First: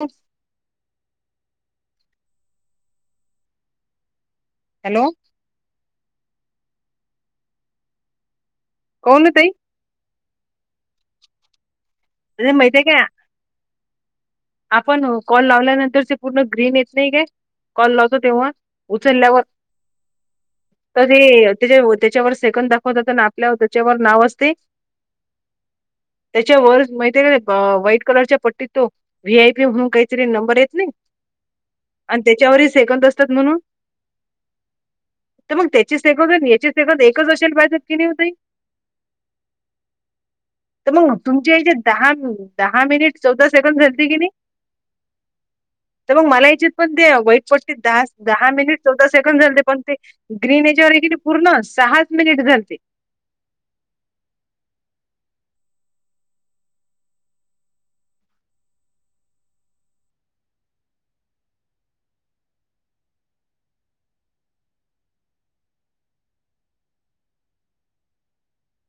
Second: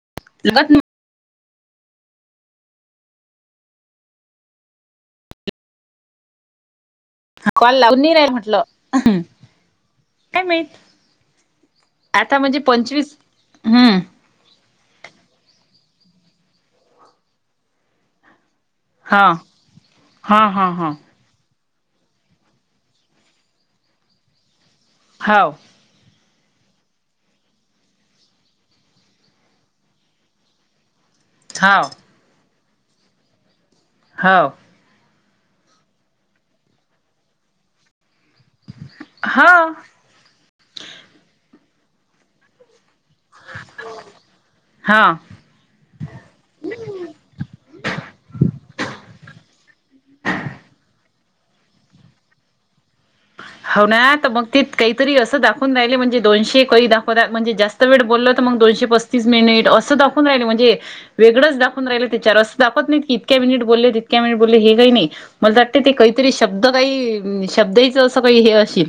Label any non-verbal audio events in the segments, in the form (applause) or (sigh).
ब लगाच नु हॅलो हा कॉल लागुन नी राय म्हटलं. कोण ओ ताई? काय माहित, आता अरे म्हणजे माहितीय काय पंचवीस, हम्म, आपण कॉल लावल्यानंतरचे पूर्ण ग्रीन येत नाही काय कॉल लावतो तेव्हा हा उचलल्यावर-कट हा हा हा ते त्या त्याच्यावर सेकंद दाखवतात आणि आपल्यावर त्याच्यावर नाव असते. हाव. त्याच्या वर माहिती ये का ते व्हाईट कलरच्या पट्टीत तो व्ही आय पी म्हहून काहीतरी नंबर येत नाही. हाव. आणि त्याच्यावरही सेकंद असतात म्हणून हावं. तर मग त्याची सेकंद नं याची सेकंद एकच असेल पाहिजेल कि नाय ओ ताई हा त मग तुमच्या ह्याच्यात दहा दहा मिनिट चौदा सेकंड झालती कि नाय. हा त मंग मला याचेत पण ते वाईट पट्टीत दहा दहा मिनिट चौदा सेकंड झालते पण ते ग्रीन याच्यावर हे की नय पूर्ण सहाच मिनिट झालते. हाव ना त मग ते काहीतरी असं दाखवून राहिले म्हणजे दोनशे कही दाखवता म्हणजे जास्त वेड बोलल तर मंग दोनशे पस्तीस मिनिट असं दाखवून राहिले म्हणजे वेगंडच दाखवून राहिलं तेच्यावर असं दाखवत नाहीत की इतक्या मिनिट बोलले तितक्या मिनिट बोलले हे काही नाही. मला वाटतं ते काहीतरी शब्द काही शब्द ही चं असं काही हे अशील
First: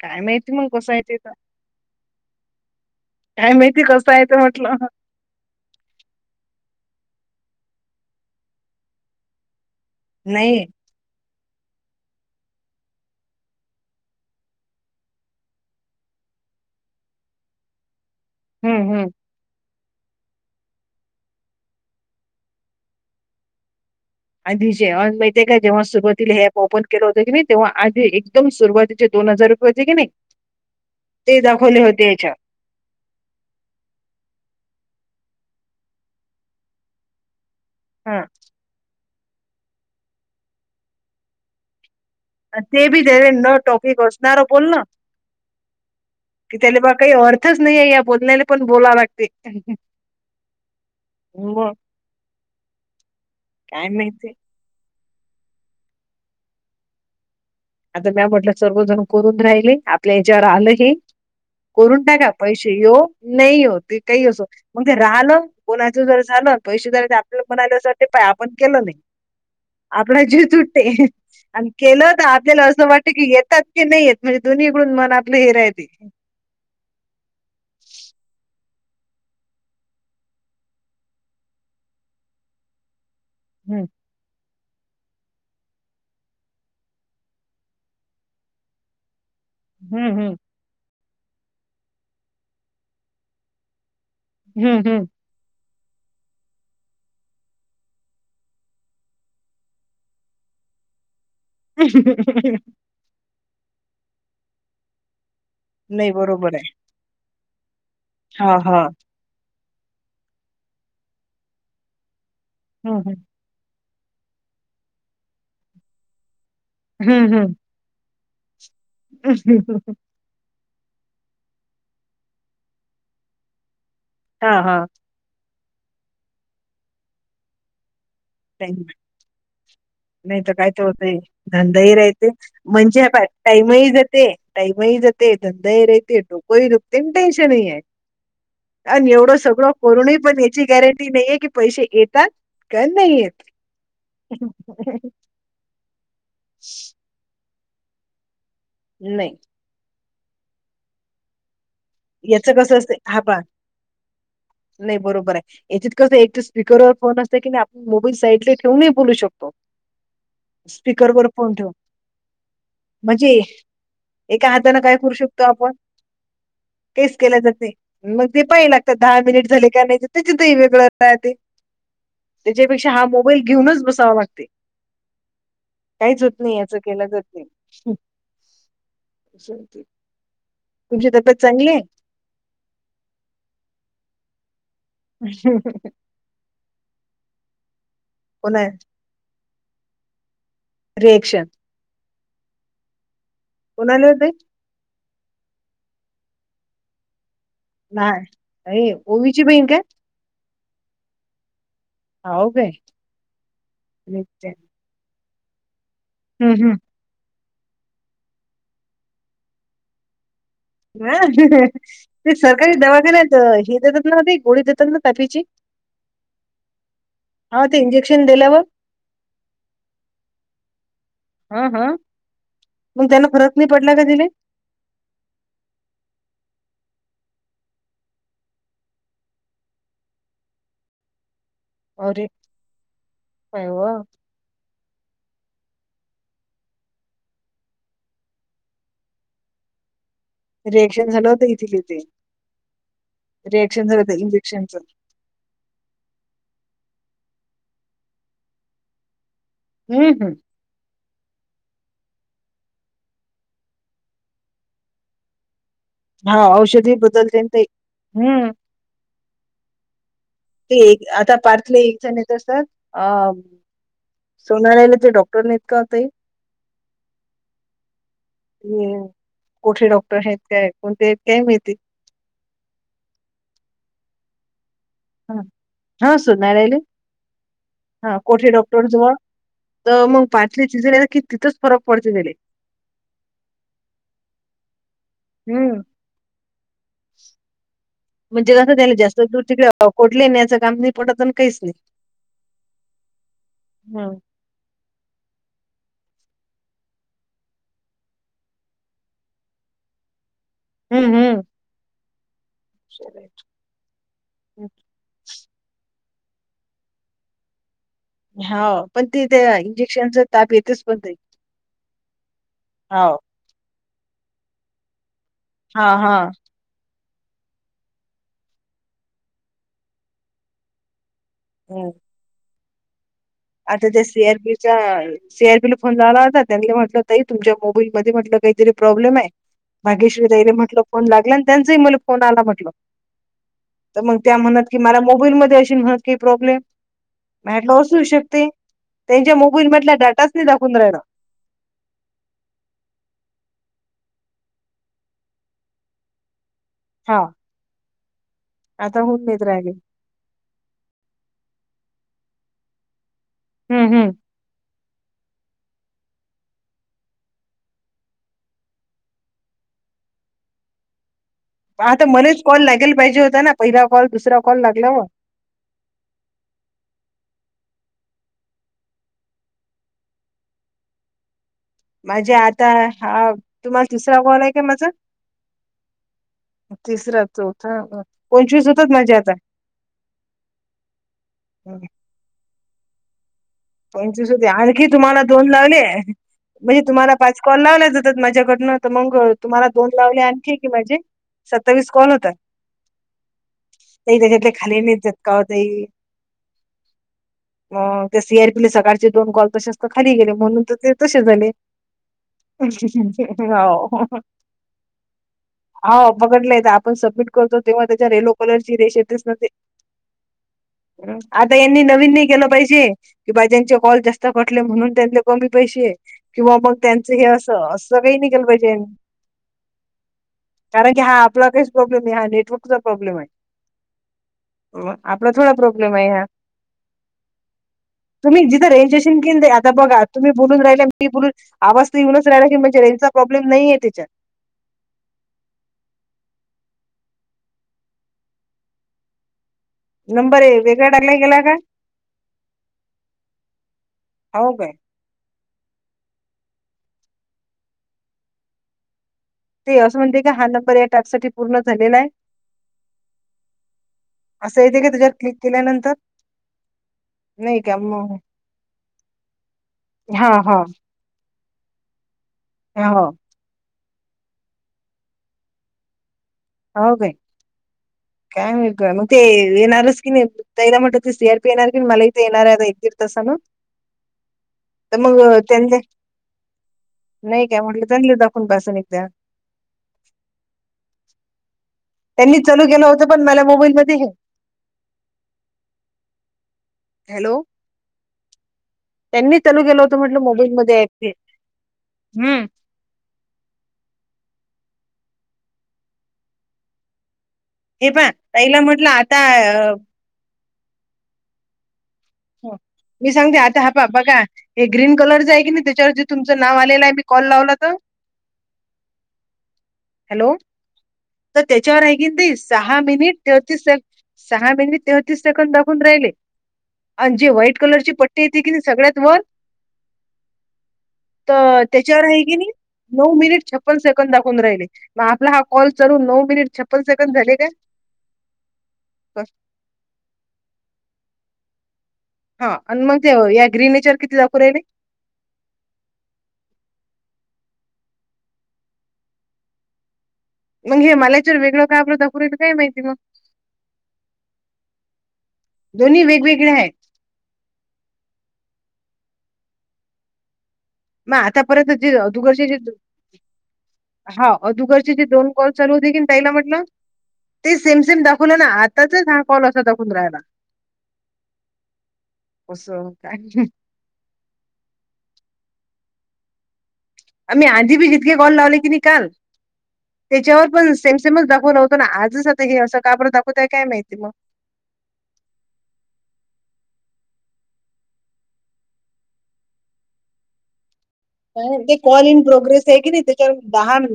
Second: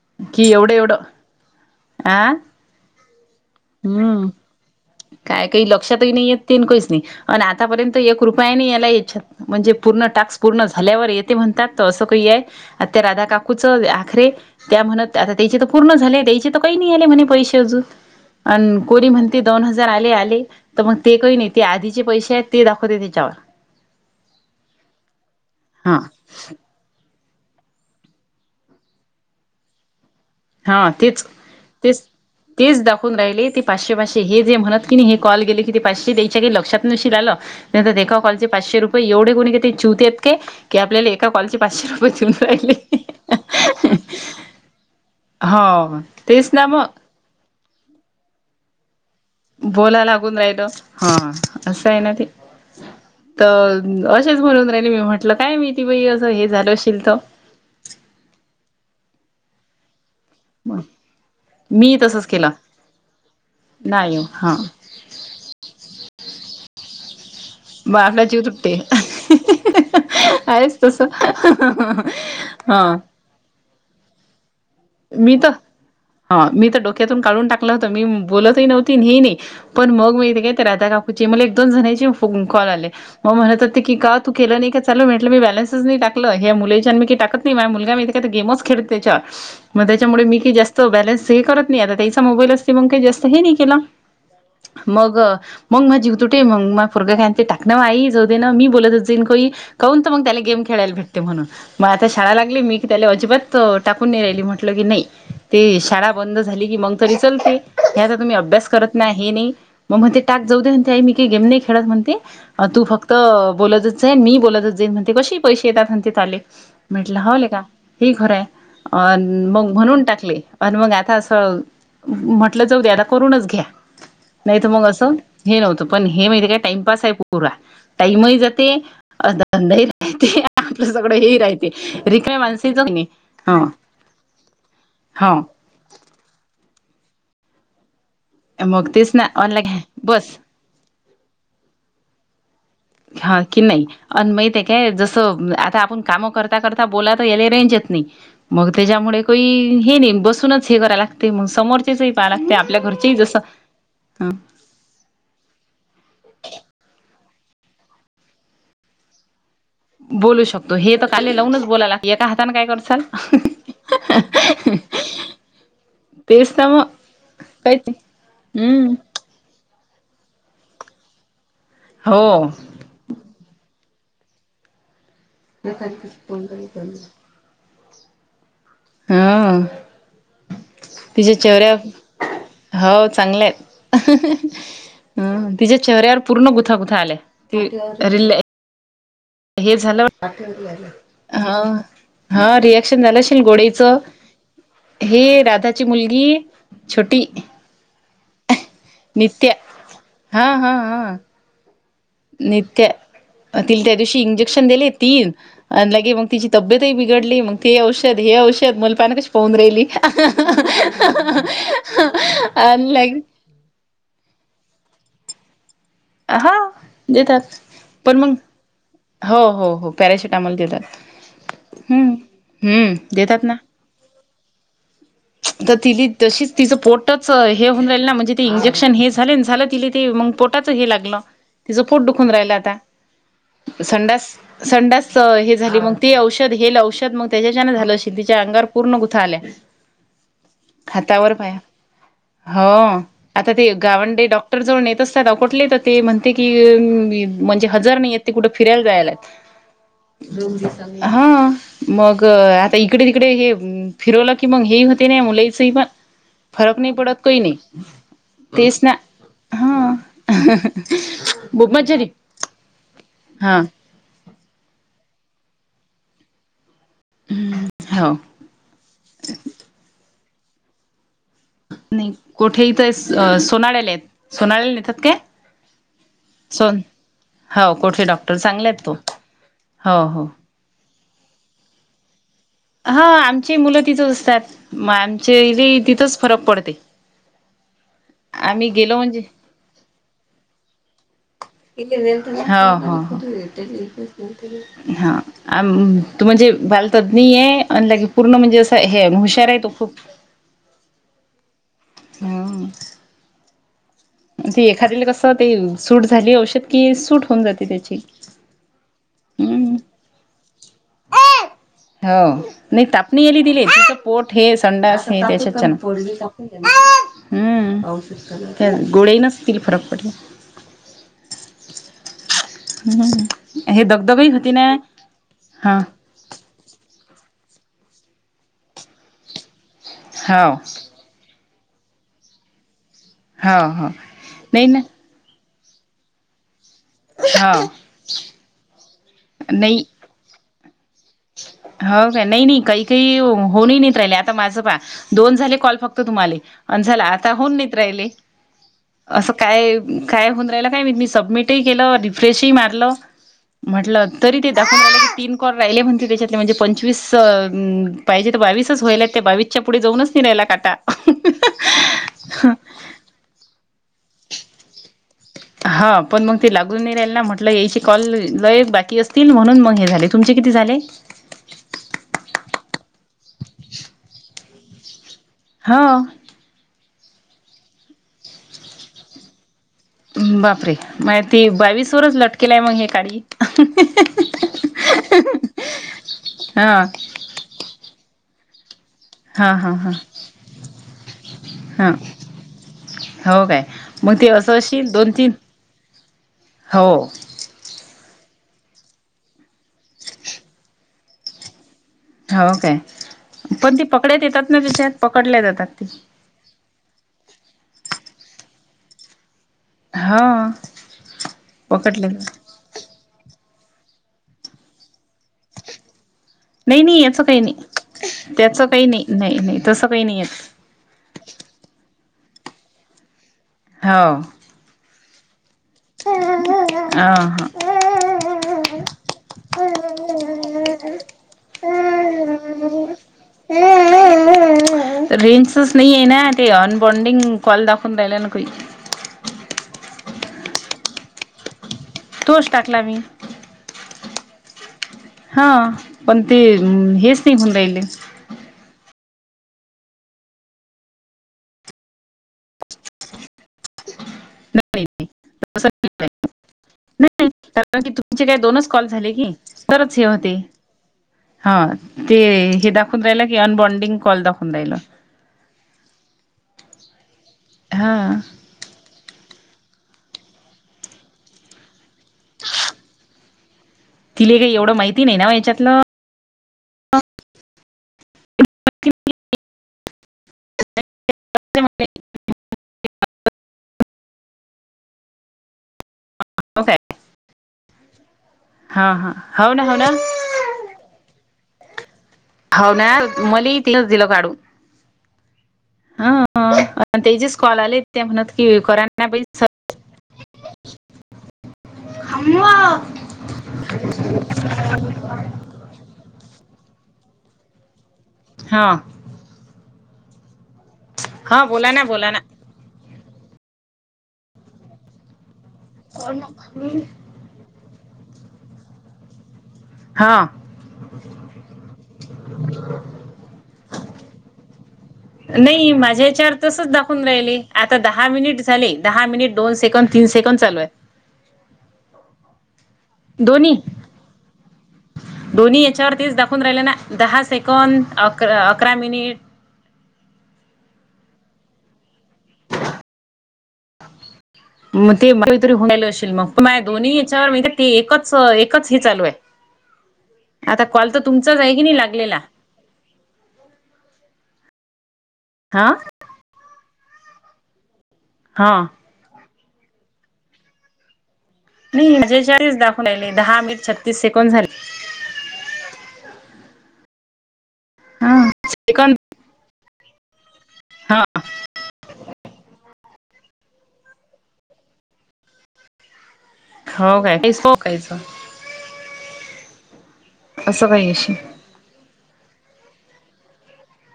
काय की माहिती मग एवढं कसं एवढं आहे ते आं काय माहिती कसं हायत म्हटलं. काय काही लक्षातही नाही येत तीन कहीच नाही अनं आतापर्यंत एक रुपया नही आंला याच्यात नं. म्हणजे पूर्ण टाक्स नाही पूर्ण झा झाल्यावर येते म्हणतात त असं कही ये आता त्या राधा काकूचं आखरे त्या म्हणत आता त्यायचे तर पूर्ण झाले त्यायचे तर कय नाही आले म्हणे पैसे अजून अनं हम्म कोणी हम्म म्हण दोन हजार आले आले त मग ते कय नाही ते आधीचे पैसे आहेत ते दाखवते त्याच्यावर आधीचे अनं माहित ये का जेव्हा हा सुरुवातिला हे ऍप ओपन केल होत की नाय तेव्हा आधी एकदम सुरवातीचे दोन हजार रुपये होते की नय हा तेच ते दाखवले तेच होते याच्यावर तेच दाखवून राहिले ते पाचशे पाचशे हे जे म्हणत की नही हे कॉल गेले की ते पाचशे द्यायचे काय लक्षात नशील आंलं. म्हणतात हा एका कॉलचे पाचशे रुपये एवढे कोणी काय ते चुतीये आहेत काय की आपल्याला एका कॉलचे पाचशे रुपये देऊन अनं ते बी त्याने राहिले नं टॉपीक असणार बोलन हो तेच की ना त्याले बा मग काही अर्थ च नाहीे या बोलल्या पण बोला लागत. बोलाय लागून राहित हा मग असं आहे ना ते. तर काय माहिती असेच म्हणून राहिणे मी म्हंटलं काय मीती बई असं हे झालं अशील तर. आता म्या म्हटलं सर्वजण करून राहिले आत्ता च्यावर आलंही मी करून तसच टाका केलं पैसे ये नाही हो ते नाही काही असो हा मग. राहिलं कोणाच जर झालं पैसे ज आपल्याला म्हणाल्या असं मग वाटे पाय आपला जीव आपण तुटते केलं नाही. आपला झीज आहेच तस उटते आणि केलं होत आतल्या असं हा वाटत की येतात की नाही येत म्हणजे दोन्हीकडून मन आपलं हे राह ह मी तर डोक्यातून काढून टाकलं होतं मी बोलतही नव्हती हे न्हवती नी पण मग मी काय राधा काकूची म एक दोन जणांची कॉल आले मग म्हणत होते हम्म की का तू केलं नाही का चाल म्हटलं मी बॅलन्स नाही टकलं ह्या मुं मी टाकत नाही माझ मुलगा ते का ते गेमच खळ त्याच्या ह मग हम्म त्याच्यामुळे मी काही जास्त बॅलेन्स हे करत नाही आता त्याचा मोबाईल असते मग काही जास्त हे नाही केला. हम्म हम्म मग मग मग जिवतुे मग फुगा खायनते टाकं आही जाऊ दे ना मी बोलत होतेेन काही (unintelligible) काऊून तर मग त्याला गेम खेळायला भेटते म्हणून. मग आता शाळा हम्म लागली मी की त्याला अजिबात टाकून न राहिली म्हटल की नाही. ते शाळा नाही बंद बरोबर झाली आहे की मग तरी चलते ह्याचा तुम्ही हा अभ्यास हा करत नाही. हे नाही मग मग ते टाक जाऊते ते आई मी काही गेम नाही खेळत म्हणते तू हम्म फक्त बोत. सन मी बोलतच जाईन म्हणते कसे पैसे येतात म्ह ते ले म्हंटलं हम्म हम्म हवले हम्म. का. ही खरं अ मग म्हणून टाकली. आणि मग आता असं म्हटलं जाऊ दे आता करूनच घ्या हा नाही तर हा मग असं हे नव्हतं पण हे माहितीे काय टाइमपास आहे पुरा टाईमही जात ते टाइम (unintelligible) (inaudible) धंदही राहते नाही तर काय तर आपलं सगळं होतंय हे राहते रिक्या माणसच टाइम ह जते टाईम ह जात धंदे रहते डोक ह ुकते टेनशन ह आहे. मग तेच आणि ना एवढं सगळं ऑनलाईन करूनही बस पण याची गॅरंटी नाहीये की पैसे येतात का नाही. हा येत. की नाही अ माहित आहेे काय जसं आता आपण काम करता करता बोलात या थ रेंज येत नाही मग त्याच्या मुळे नाही. की ही नाय बसून च हे करायल लागत मग समोरचेले. (unintelligible) पार याचं लागते कसं आपल्या घरचे जस ह. नाय बरोबर हाय. याच्यात कसं एक स्पीकरवर फोन असते की नाही आपण मोबाईल साईटले ठेवूनही बोलू शकतो. बोलू शकतो हे तर स्पीकरवर काले फोन लावूनच ठेवून बोलायलाग एका हाताान काय करसाल. म्हणजे एका हाताानं काय करू शकतो आपण. तेसता म. काहीच केल्या जाते मग जे पाहाय लागतात दहा मिनिट झाले का नाही त्याच तेही वेगळं राहते. हो म्हणजे हा मोबाईल घेऊनच बसावा लागते काहीच होत नाही याच केलं जात नाही. अ् (unintelligible) हा तुमची तब्येत तिच्या्या चांगली चेऱ्याव आहे हो चांगले आहेत (unintelligible) तिच्या्या चेऱ्यावर पूर्ण बुथा बुथा आले किरे (unintelligible) हो नाय. हे झालं रिएक्शन हा रिया झालंल गोडेच कोणाला होते? हे राधाची मुलगी छोटी. ह नाय अ ओवीची नित्या बहीण काय? हा हा हा हाव न काय? त्या तिले त्या दिवशी नेक्स्ट टाइम. इंजेक्शन दिले ती आणि लगे मग तिची हं, हं. तब्येतही बिघडली मग ते औषध हे औषध मलपानाकच पाहून राहिली. ह (unintelligible) ते सरकारी आणि लाग दवाखान्यात हे देतच नव्हती गोडी देतात ना तापीची हा देतात हा ते पण इंजेक्शन मग दिल्यावर. हो हो हो पॅराशूट आम्हाला देतात. हा हा हम्म हम्म मग त्यांना देतात फरक ना नाही पडला का तिला? तर ति तशीच तिचं पोटच हे होऊन राहिल ना म्हणजे ते इंजेक्शन हे झाले झालं ति ते मग पोट पोटाच हे लागलं तिचं पोट अरे दुखून राहिलं आता काय हो. संडास संडास हे झाली मग तेी औषध हे औषध मग त्याच्याच्यान झालं अ तिच्या अंगार पूर्ण गुथा आल्या. रिएक्शन झालं हातावर होतं पाया इथले ते. हो आता ते रिएक्शन झालं होतं गावंडे डॉक्टर इंजेक्शनचं. जवन येत. तकठले तर ते म्हणते की म्हणजे हजार नाहीय आहेत ते कुठं फिरायला जायलात हं, हं. (unintelligible) हा मग आता इकडे तिकडे हे फिरवलं की मग हे होत. तने मुलेैस प. हा औषधी बदलतेल ते हम्म. तेच ना हा ते एक आता खूप पार्थला मज्जा आली इथं नाही तर सर अ हा सोनायालचे डॉक्टर नाहीत का ताई? हाव. ते कुठे डॉक्टर आहेत काय कोणते काय माहीती? नाही कोठे इथ सोनाळ्याले आहेत. सोनालेल नेतात का हां, हां सोनाळ्याले सोन हो कुठे हा डॉक्टर कोठे चांगलेत तो हो हो. कि तिथच फरक पडते गेले. हा आमची मुलं तिथं असतात. ली हम्म. तिथच फरक पडते आम्ही गेलो म्हणजे कोटले नण्याचं काम पोटण काहीच नाही. हा हा हम्म. हा हं. अम तू म्हणजे बालतज्ञ आहे आणिे पूर्ण म्हणजे असं हे हुशार आहे तो खूप. हम्म हम्म. हा. अर. ते एखाद कसं ते सूट झाली औषध कि सूट होऊन जाते त्याची. हा पण ते त्या हम्म इंजेक्शनचा ताप येतच पण हो. ली दिले. पोट हे संडास हे त्याच्यात हा हा. हम्म. गोळे नचतील फरक पडला. हम् हम्म. हे आता त्या सी दगदगही होती ना आरपीच्या सी आरपीला हा फोन झाला होता. त्यां म्हटलं तई तुमच्या मोबाईल मध्ये म्हटलं काहीतरी प्रॉब्लेम आहे भाग्यश्री तईले हो म्हटलं फोन लागला आणि त्यांचाही मला फोन आला म्हटल. हो हो तर मग त्या म्हणत नाही की ना मला मोबाईलमध्येध्ये अशी म्हणत की प्रॉब्लेम हो मालं असू शकते त्यांच्या मोबाईल नाही मधल्या डाटाच नाही दाखवून राहिला. हो का नाही नाही काही काही होन नाहीत राहिले आता माझं पाहा दोन झाले कॉल फक्त तुम्हाला प झाला हा आता होऊन नाहीत राहिले. आता होऊन असं नाहीत राहिले. काय? काय होऊन राहिल काय मी सबमिट केलं रिफ्रेशही मारलं हम्म म्हटलं हम्म तरी दाखव तीनर राहिले म्ह त्याच्यातले म्हणजे पंचवीस पाहिजे तर बावीसच व्हाल त्या बावीसच्या पुढे जाऊनच नि राहिला काटा. आता मनेच कॉल लागेल पाहिजे होता ना पहिला कॉल दुसरा कॉल लागलावर हा पण मग ते लागून नाही राहील ना म्हटलं यायचे कॉल ल एक बाकी असतील म्हणून मग हे झाले तुमचे किती झाले? म्हणजे आता हा तुम्हाला तुम्हाला तीसरा कोलयका माझा हा. तिसरा चौथा पंचवीस होताात माझ्या आता बापरे मग ते बावीस वरच लटकेलय मग हे काढ पंचवीस हो आणखी तुम्हाला दोन लावले म्हणजे हा तुम्हाला पाच कॉल लावल्या जातात माझ्याकडनं तर मग हा तुम्हाला हा दोन हा लावले आणखी की म्हणजे सत्तावीस हा कॉल होतात हो काय त मग ते तले असं खाली असशील नाही दोन तीन झटकाव ताई हो अ त्या सी आर पीले सकाळचे दोन गॉल तसे अस खाली गेले म्हणून तर ते तसे झाले हो काय हो. पण ती पकडत येतात ना तिच्यात पकडल्या जातात ती वगडलंय आपण सबमिट करतो तेव्हा त्याच्या रेलो कलरची रेशेतस नते हो आता यांनी नवीन नाही केलं पाहिजे किं बा त्यांचे कॉल जास्त कटले म्हणून त्यां कमी पैसे किंवा मग नाही त्यांचं याचं हे काही असं नाही असं काही निघेल त्याचं पाहिजे काही नाही नाही नाही तसं काही नाही येत कारण की हा आपला काहीच प्रॉब्लेम नाही हा नेटर्कचा प्रॉब्लेम आहे हो आपला थोडा प्रॉब्लेम आहे ह्या आ हा तुम्ही जिथं रेंजेशन घेन दे आता बघा तुम्ही बोलून राहिला मी बोलून आवाज तर येऊनच राहियला की म्हणजेचा प्रॉब्लेम नाही आहे त्याच्यात रेंजचच नाहीये ना ते अनबॉडिंग कॉल दाखवून राहिला ना नंबर वेगळा टागला गेला का तोष टाकला मी हो काय? हा पण ते हेच नाही होऊन राहिलं ते असं म्हणते काी हा नंबर या टॅपसाठीठी पूर्ण झालेला आहे असं येते नाही की नाही तुझ्यावर क्लिक तसं केल्यानंतर नाही नाही का म द हा. हो अन बनडिंग कॉल दखून राईल हो काय हा काय मगे येनार स्कीिन तैला म्हट सर येनणारी मलय येणारार अ एक यगिरस ना तिला काही एवढं माहिती नाही ना म त्यांले याच्यातलं नाही काय म्हलं जणले दखूनपासून एकदा्या ह त्यांनी चलू केलं होतं पण मला मोबाईल मध्ये हे ह काय हॅलो हा त्यांनी हा हो लू ना हो गेल ना होत म्हटलं मोबाईलमध्येध्ये चे ह् म त दिल काढू प तेचेेच कॉल आले हे ते पहा म्हणत कि ताईला म्हटलं कोराना प आता अ, हो मी सांगते आता हपापा का हे ग्रीन कलर जा आहे की नाही त्याच्यावर तुमचं नाव आलेलं आहे मी कॉल लावला तर हां हॅलो तर हा बोला त्याच्यावर ना आहे बोला कीन ना तस सहा मिनिट तेहतीस से सहा मिनिट तेहतीस सेकंड दाघून राहिले जे व्हाईट कलरचे पट्टेेते की सगळ्यात वर हा तर त्याच्यावर आहे की नाही नऊ मिनिट छप्पन सेकंद दाखवून राहिले मग आपला हा कॉल नाही चालू माझ्या नऊ चार मिनिट तसच छप्पन दाखवून सेकंड झाले राहिले काय आता दहा मिनिट झाले दहा मिनिट दन दो सेकड तीनेंड लू आहे हा आणि मग ते या ग्रीनेच्यार किती जाू राे दोनी याच्यावरतीच दाखवून राहिले ना दहा सेकंद अक अकरा मिनिट मग हे मलाच्वर वेगळ का आपलं दाखवईल काय माहिती मग मग तेतरी होऊनल दोन्ही असेल मग वेगवेगळे मा आहेत दोन्ही याच्यावर म्हे ते एकच एकच हे चालू आहे आतां कॉल तं मंग आतांपर्यंत जे अधुगरंचे जे हां अधुगरंचे जे दोन कॉल हा चालूं होते की तांईलां म्हटलं ते सेम सेम दाखवलं नां हा आताचं हां कॉल असां दाखवूंन राहिलां नाहीं म्हणजे चाळीसं दाखवूंन असं राहीले काय दहा मिनिटं छत्तीस सेकोन झाले आम्हीं आधी जितकें हा कॉल लावलें की नाहीं सेकंद कांल त्यांच्यावर पणं हा सेमसेमचं दाखवतो नां आजंच असं कांबर दाखवतं आहे माहिती नाहीं बां हो कायं संहोच कायं चं असं कांहीं अशील ते कॉल इनं प्रोग्रेस आहे कि नाहीं त्यांच्यावर दहा मि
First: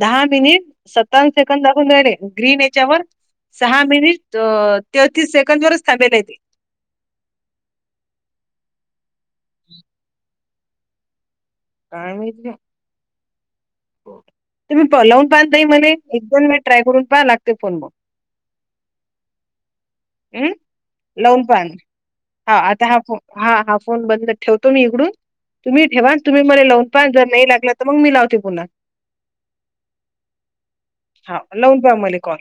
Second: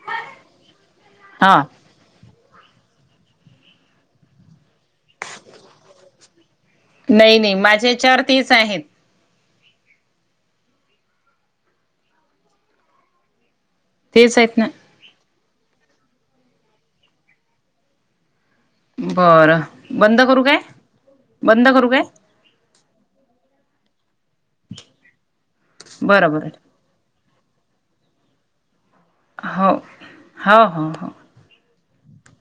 दहा मिनिट सत्तावन्न हा सेकंद दाखवूंन राहिले ग्रीन यांच्यावर सहां मिनिटं तेहतीसं सेकंड वरचं थांबेल आहे ते नाहीं नाहीं माझ्यां तेचं आहेतं कायं माहीती तेचं आहेतं नां तुम्हीं लावूंन पाहनं नाहीं मणे एक दोन मिनिटं ट्राय करूंन पाहां लागते फोन मंग बरं बंद करूं कायं बंद करूं कायं हां आतां हां फोन हां हां फोन बंद ठेवतो मी इकडूंन तुम्हीं ठेवां बरं तुम्हीं बरं मलां लावूंन पणं जरं नाहीं लागलां तरं मंग मी लावते पुन्हां होव होव हो हो हांव लांऊन पहां मले कॉल